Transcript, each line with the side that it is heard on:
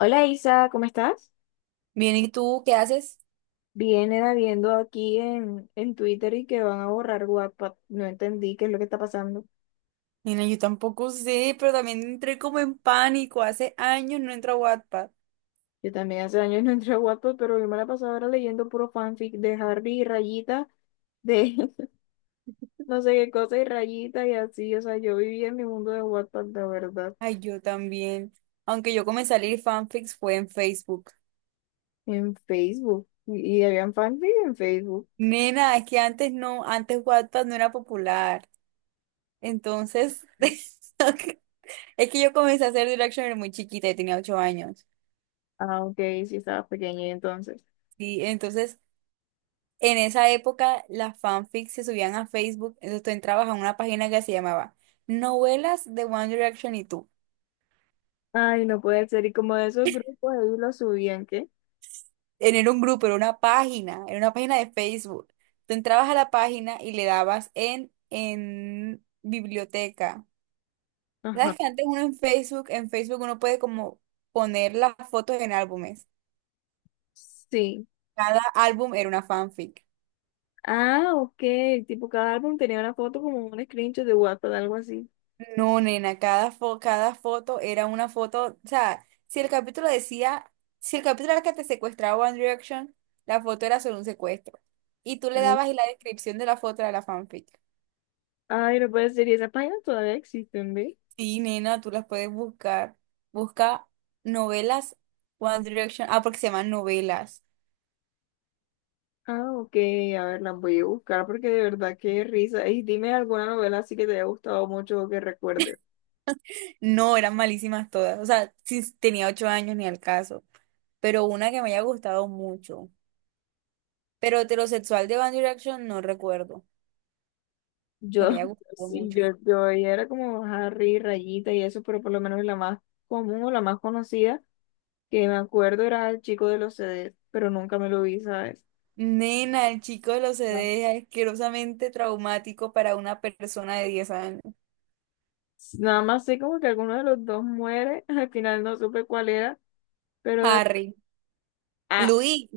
left: Hola Isa, ¿cómo estás?
right: Bien, ¿y tú qué haces?
left: Vienen habiendo aquí en Twitter y que van a borrar Wattpad. No entendí qué es lo que está pasando.
right: Mira, yo tampoco sé, pero también entré como en pánico. Hace años no entro a Wattpad.
left: Yo también hace años no entré a Wattpad, pero yo me la pasaba ahora leyendo puro fanfic de Harry y Rayita, de no sé qué cosa y Rayita y así. O sea, yo vivía en mi mundo de Wattpad, la verdad,
right: Ay, yo también. Aunque yo comencé a leer fanfics fue en Facebook.
left: en Facebook. Y habían fanfic en Facebook.
right: Nena, es que antes no, antes Wattpad no era popular. Entonces, es que yo comencé a hacer Directioner muy chiquita, yo tenía 8 años.
left: Ah, ok, sí estaba pequeña y entonces.
right: Sí, entonces, en esa época las fanfics se subían a Facebook, entonces tú entrabas a una página que se llamaba Novelas de One Direction y tú.
left: Ay, no puede ser. Y como de esos grupos ahí lo subían, ¿qué?
right: Era un grupo, era una página de Facebook. Tú entrabas a la página y le dabas en biblioteca. ¿Sabes
left: Ajá.
right: que antes uno en Facebook uno puede como poner las fotos en álbumes?
left: Sí.
right: Cada álbum era una fanfic.
left: Ah, ok. Tipo, cada álbum tenía una foto como un screenshot de WhatsApp, algo así.
right: No, nena, cada foto era una foto. O sea, si el capítulo decía, si el capítulo era que te secuestraba One Direction, la foto era sobre un secuestro. Y tú le
left: Ah.
right: dabas y la descripción de la foto era la fanfic.
left: Ay, no puede ser. Y esas páginas todavía existen, ¿ve?
right: Sí, nena, tú las puedes buscar. Busca novelas One Direction. Ah, porque se llaman novelas.
left: Ah, ok. A ver, las voy a buscar porque de verdad qué risa. Y dime alguna novela así que te haya gustado mucho o que recuerdes.
right: No, eran malísimas todas. O sea, sí, tenía ocho años ni al caso. Pero una que me haya gustado mucho. Pero heterosexual de One Direction no recuerdo. Que me
left: Yo,
right: haya gustado
left: sí,
right: mucho.
left: yo era como Harry, Rayita y eso, pero por lo menos la más común o la más conocida que me acuerdo era el chico de los CDs, pero nunca me lo vi, ¿sabes?
right: Nena, el chico de los
left: Ya.
right: CDs es asquerosamente traumático para una persona de 10 años.
left: Nada más sé como que alguno de los dos muere, al final no supe cuál era. Pero,
right: Harry.
left: ah,
right: Luis.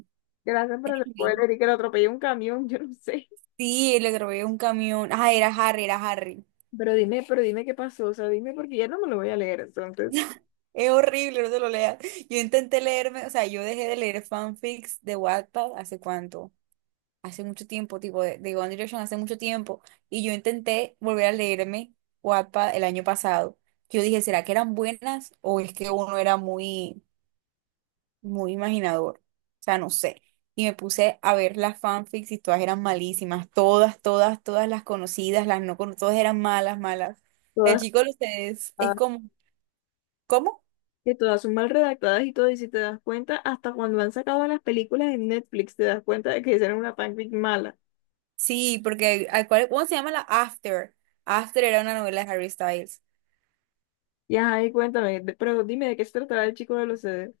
left: gracias por el
right: Henry.
left: spoiler y que lo atropelló un camión, yo no sé.
right: Sí, el atropelló un camión. Ah, era Harry, era Harry.
left: Pero dime qué pasó, o sea, dime porque ya no me lo voy a leer, entonces.
right: Es horrible, no te lo leas. Yo intenté leerme, o sea, yo dejé de leer fanfics de Wattpad hace cuánto, hace mucho tiempo, tipo de One Direction hace mucho tiempo, y yo intenté volver a leerme Wattpad el año pasado. Yo dije, ¿será que eran buenas o es que uno era muy, muy imaginador? O sea, no sé. Y me puse a ver las fanfics y todas eran malísimas, todas, todas, todas las conocidas, las no conocidas, todas eran malas, malas. El
left: Todas,
right: chico de ustedes es
left: ah,
right: como, ¿cómo?
left: que todas son mal redactadas y todo, y si te das cuenta, hasta cuando han sacado las películas en Netflix, te das cuenta de que hicieron una fanfic mala.
right: Sí, porque ¿cómo se llama la After? After era una novela de Harry Styles.
left: Y ajá, y cuéntame, pero dime de qué se tratará el chico de los CDs.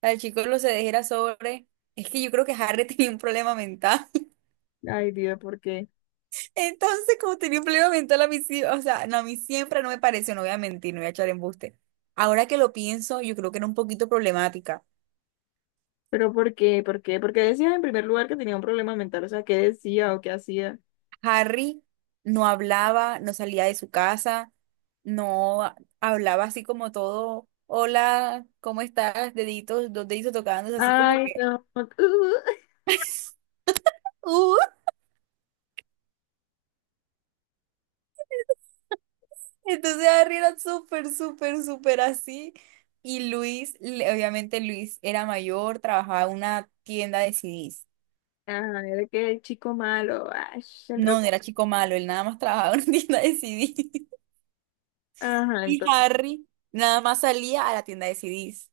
right: La chico lo se dejera sobre. Es que yo creo que Harry tenía un problema mental.
left: Ay, Dios, ¿por qué?
right: Entonces, como tenía un problema mental a mí sí, o sea, no, a mí siempre no me pareció, no voy a mentir, no voy a echar embuste. Ahora que lo pienso, yo creo que era un poquito problemática.
left: ¿Pero por qué? ¿Por qué? Porque decías en primer lugar que tenía un problema mental, o sea, ¿qué decía o qué hacía?
right: Harry no hablaba, no salía de su casa, no hablaba así como todo, hola, ¿cómo estás? Deditos, dos deditos tocándose, así como
left: Ay,
right: que
left: no.
right: ¡uh! Entonces Harry era súper, súper, súper así. Y Luis, obviamente Luis era mayor, trabajaba en una tienda de CDs.
left: Ajá, era que el chico malo, ay, el
right: No, no era chico malo, él nada más trabajaba en una tienda de CDs.
left: ajá,
right: Y
left: entonces,
right: Harry nada más salía a la tienda de CDs.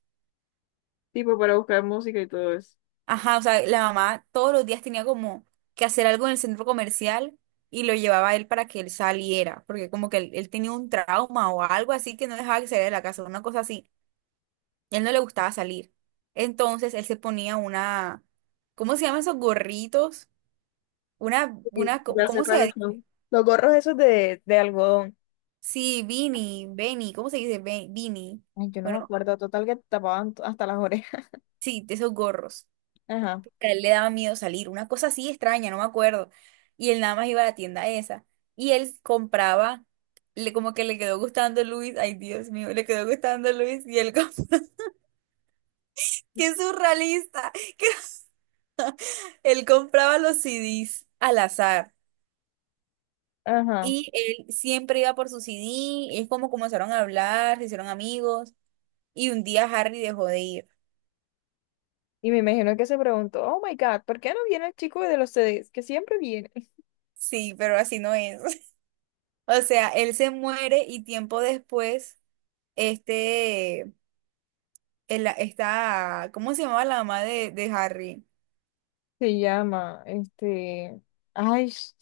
left: tipo para buscar música y todo eso.
right: Ajá, o sea, la mamá todos los días tenía como que hacer algo en el centro comercial y lo llevaba a él para que él saliera, porque como que él tenía un trauma o algo así que no dejaba que saliera de la casa, una cosa así. Él no le gustaba salir. Entonces él se ponía una, ¿cómo se llaman esos gorritos?
left: Sí. Ya sé
right: ¿Cómo se
left: cuáles
right: dice?
left: son. Los gorros esos de algodón.
right: Sí, beanie, ¿cómo se dice? Beanie.
left: Ay, yo no me
right: Bueno,
left: acuerdo, total que tapaban hasta las orejas.
right: sí, de esos gorros.
left: Ajá,
right: A él le daba miedo salir, una cosa así extraña, no me acuerdo. Y él nada más iba a la tienda esa. Y él compraba, como que le quedó gustando Luis, ay Dios mío, le quedó gustando Luis y qué surrealista, que él compraba los CDs al azar.
left: ajá.
right: Y él siempre iba por su CD, es como comenzaron a hablar, se hicieron amigos, y un día Harry dejó de ir.
left: Y me imagino que se preguntó, oh my God, ¿por qué no viene el chico de los CDs? Que siempre viene.
right: Sí, pero así no es. O sea, él se muere y tiempo después, este, esta, ¿cómo se llamaba la mamá de Harry?
left: Se llama, este, ay,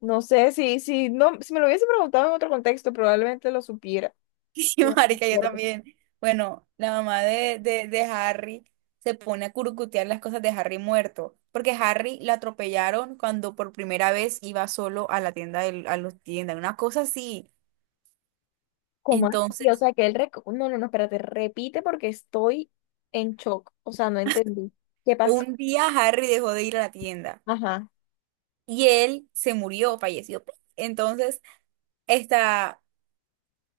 left: no sé, si me lo hubiese preguntado en otro contexto, probablemente lo supiera.
right: Sí, Marica, yo también. Bueno, la mamá de Harry se pone a curucutear las cosas de Harry muerto, porque Harry la atropellaron cuando por primera vez iba solo a la tienda, a los tiendas, una cosa así.
left: ¿Cómo así? O
right: Entonces,
left: sea, que él... No, no, no, espérate, repite porque estoy en shock. O sea, no entendí. ¿Qué pasó?
right: un día Harry dejó de ir a la tienda
left: Ajá.
right: y él se murió, falleció. Entonces, esta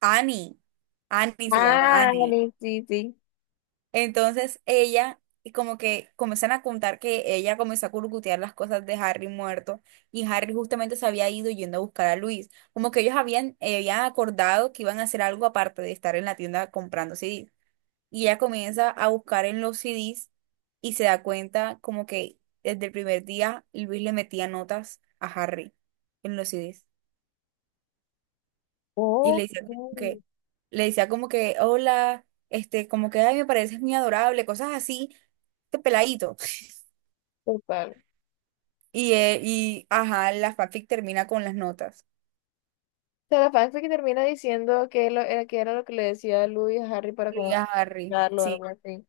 right: Annie, Annie se llama
left: Ah,
right: Annie.
left: dale, sí, sí.
right: Entonces, ella y como que comienzan a contar que ella comenzó a curcutear las cosas de Harry muerto y Harry justamente se había ido yendo a buscar a Luis. Como que ellos habían acordado que iban a hacer algo aparte de estar en la tienda comprando CDs. Y ella comienza a buscar en los CDs y se da cuenta como que desde el primer día Luis le metía notas a Harry en los CDs. Y
left: Oh,
right: le decía como
left: oh,
right: que, le decía como que, hola, este, como que, ay, me pareces muy adorable, cosas así, este peladito.
left: total. O
right: Y ajá, la fanfic termina con las notas.
left: sea, la fanfic que termina diciendo que, lo, era, que era lo que le decía Louis a Harry para
right: Y
left: como
right: a Harry,
left: explicarlo o algo
right: sí,
left: así.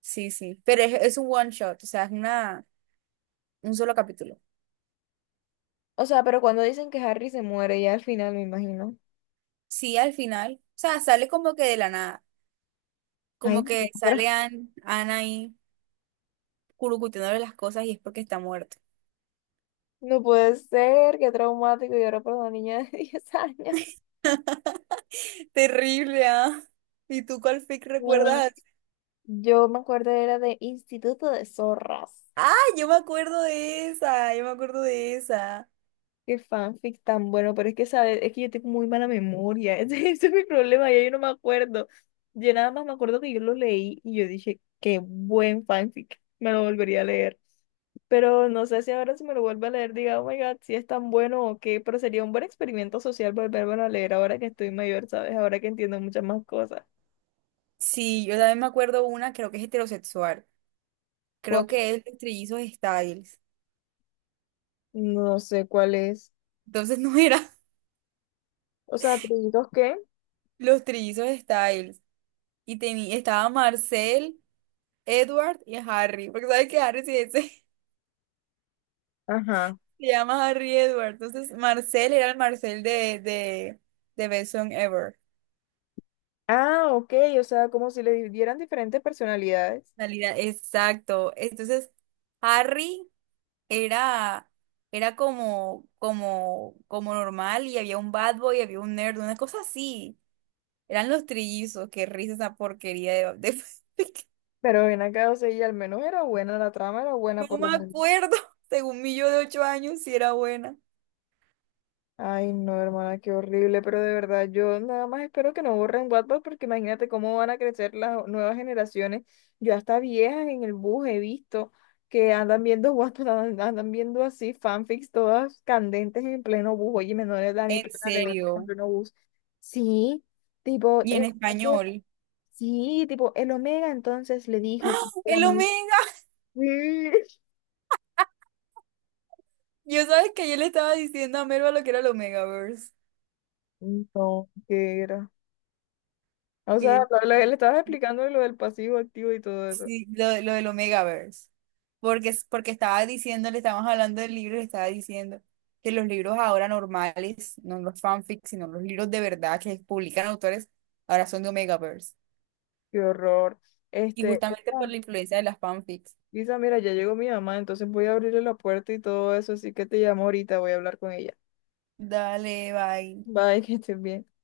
right: sí, sí. Pero es un one shot, o sea, un solo capítulo.
left: O sea, pero cuando dicen que Harry se muere ya al final, me imagino.
right: Sí, al final, o sea, sale como que de la nada.
left: Ay,
right: Como
left: no,
right: que
left: pero
right: sale Anne Ana ahí curucuteándole las cosas y es porque está muerto.
left: no puede ser, qué traumático. Y ahora por una niña de 10 años.
right: Terrible, ¿ah? ¿Y tú cuál fic
left: No.
right: recuerdas? Así?
left: Yo me acuerdo era de Instituto de Zorras.
right: Ah, yo me acuerdo de esa, yo me acuerdo de esa.
left: Qué fanfic tan bueno, pero es que, ¿sabes? Es que yo tengo muy mala memoria. Ese es mi problema, ya yo no me acuerdo. Yo nada más me acuerdo que yo lo leí y yo dije, qué buen fanfic, me lo volvería a leer. Pero no sé si ahora si me lo vuelvo a leer, diga, oh my God, si es tan bueno o qué, pero sería un buen experimento social volvérmelo a leer ahora que estoy mayor, ¿sabes? Ahora que entiendo muchas más cosas.
right: Sí, yo también me acuerdo una, creo que es heterosexual.
left: ¿Cuál?
right: Creo que es los trillizos Styles.
left: No sé cuál es.
right: Entonces no era
left: O sea, atributos que.
right: los trillizos Styles. Y tenía, estaba Marcel, Edward y Harry. Porque sabes que Harry sí, ese,
left: Ajá.
right: se llama Harry Edward. Entonces Marcel era el Marcel de Best Song Ever.
left: Ah, ok, o sea, como si le dieran diferentes personalidades.
right: Salida, exacto. Entonces, Harry era, era como normal y había un bad boy, había un nerd, una cosa así. Eran los trillizos, qué risa esa porquería
left: Pero ven acá, o sea, y al menos era buena la trama, era buena
right: No
left: por lo
right: me
left: menos.
right: acuerdo, según mi yo de 8 años, si era buena.
left: Ay, no, hermana, qué horrible, pero de verdad, yo nada más espero que no borren WhatsApp porque imagínate cómo van a crecer las nuevas generaciones. Yo hasta viejas en el bus he visto que andan viendo WhatsApp, andan viendo así fanfics todas candentes en pleno bus. Oye, menores de edad ni
right: En
left: plena leer en
right: serio.
left: pleno bus. Sí, tipo,
right: Y en
left: el-
right: español.
left: sí, tipo, el Omega entonces le dijo
right: ¡Ah!
left: que era
right: ¡El
left: muy...
right: Omega! Yo sabes que yo le estaba diciendo a Merva lo que era el Omegaverse.
left: Sí. No, que era. O sea, lo que le estabas explicando de lo del pasivo activo y todo eso.
right: Sí, lo del Omegaverse. Porque, es porque estaba diciendo, le estábamos hablando del libro y le estaba diciendo que los libros ahora normales, no los fanfics, sino los libros de verdad que publican autores, ahora son de Omegaverse.
left: Qué horror.
right: Y
left: Este,
right: justamente por
left: Isa,
right: la influencia de las fanfics.
left: Isa, mira, ya llegó mi mamá, entonces voy a abrirle la puerta y todo eso, así que te llamo ahorita, voy a hablar con ella.
right: Dale, bye.
left: Bye, que estés bien.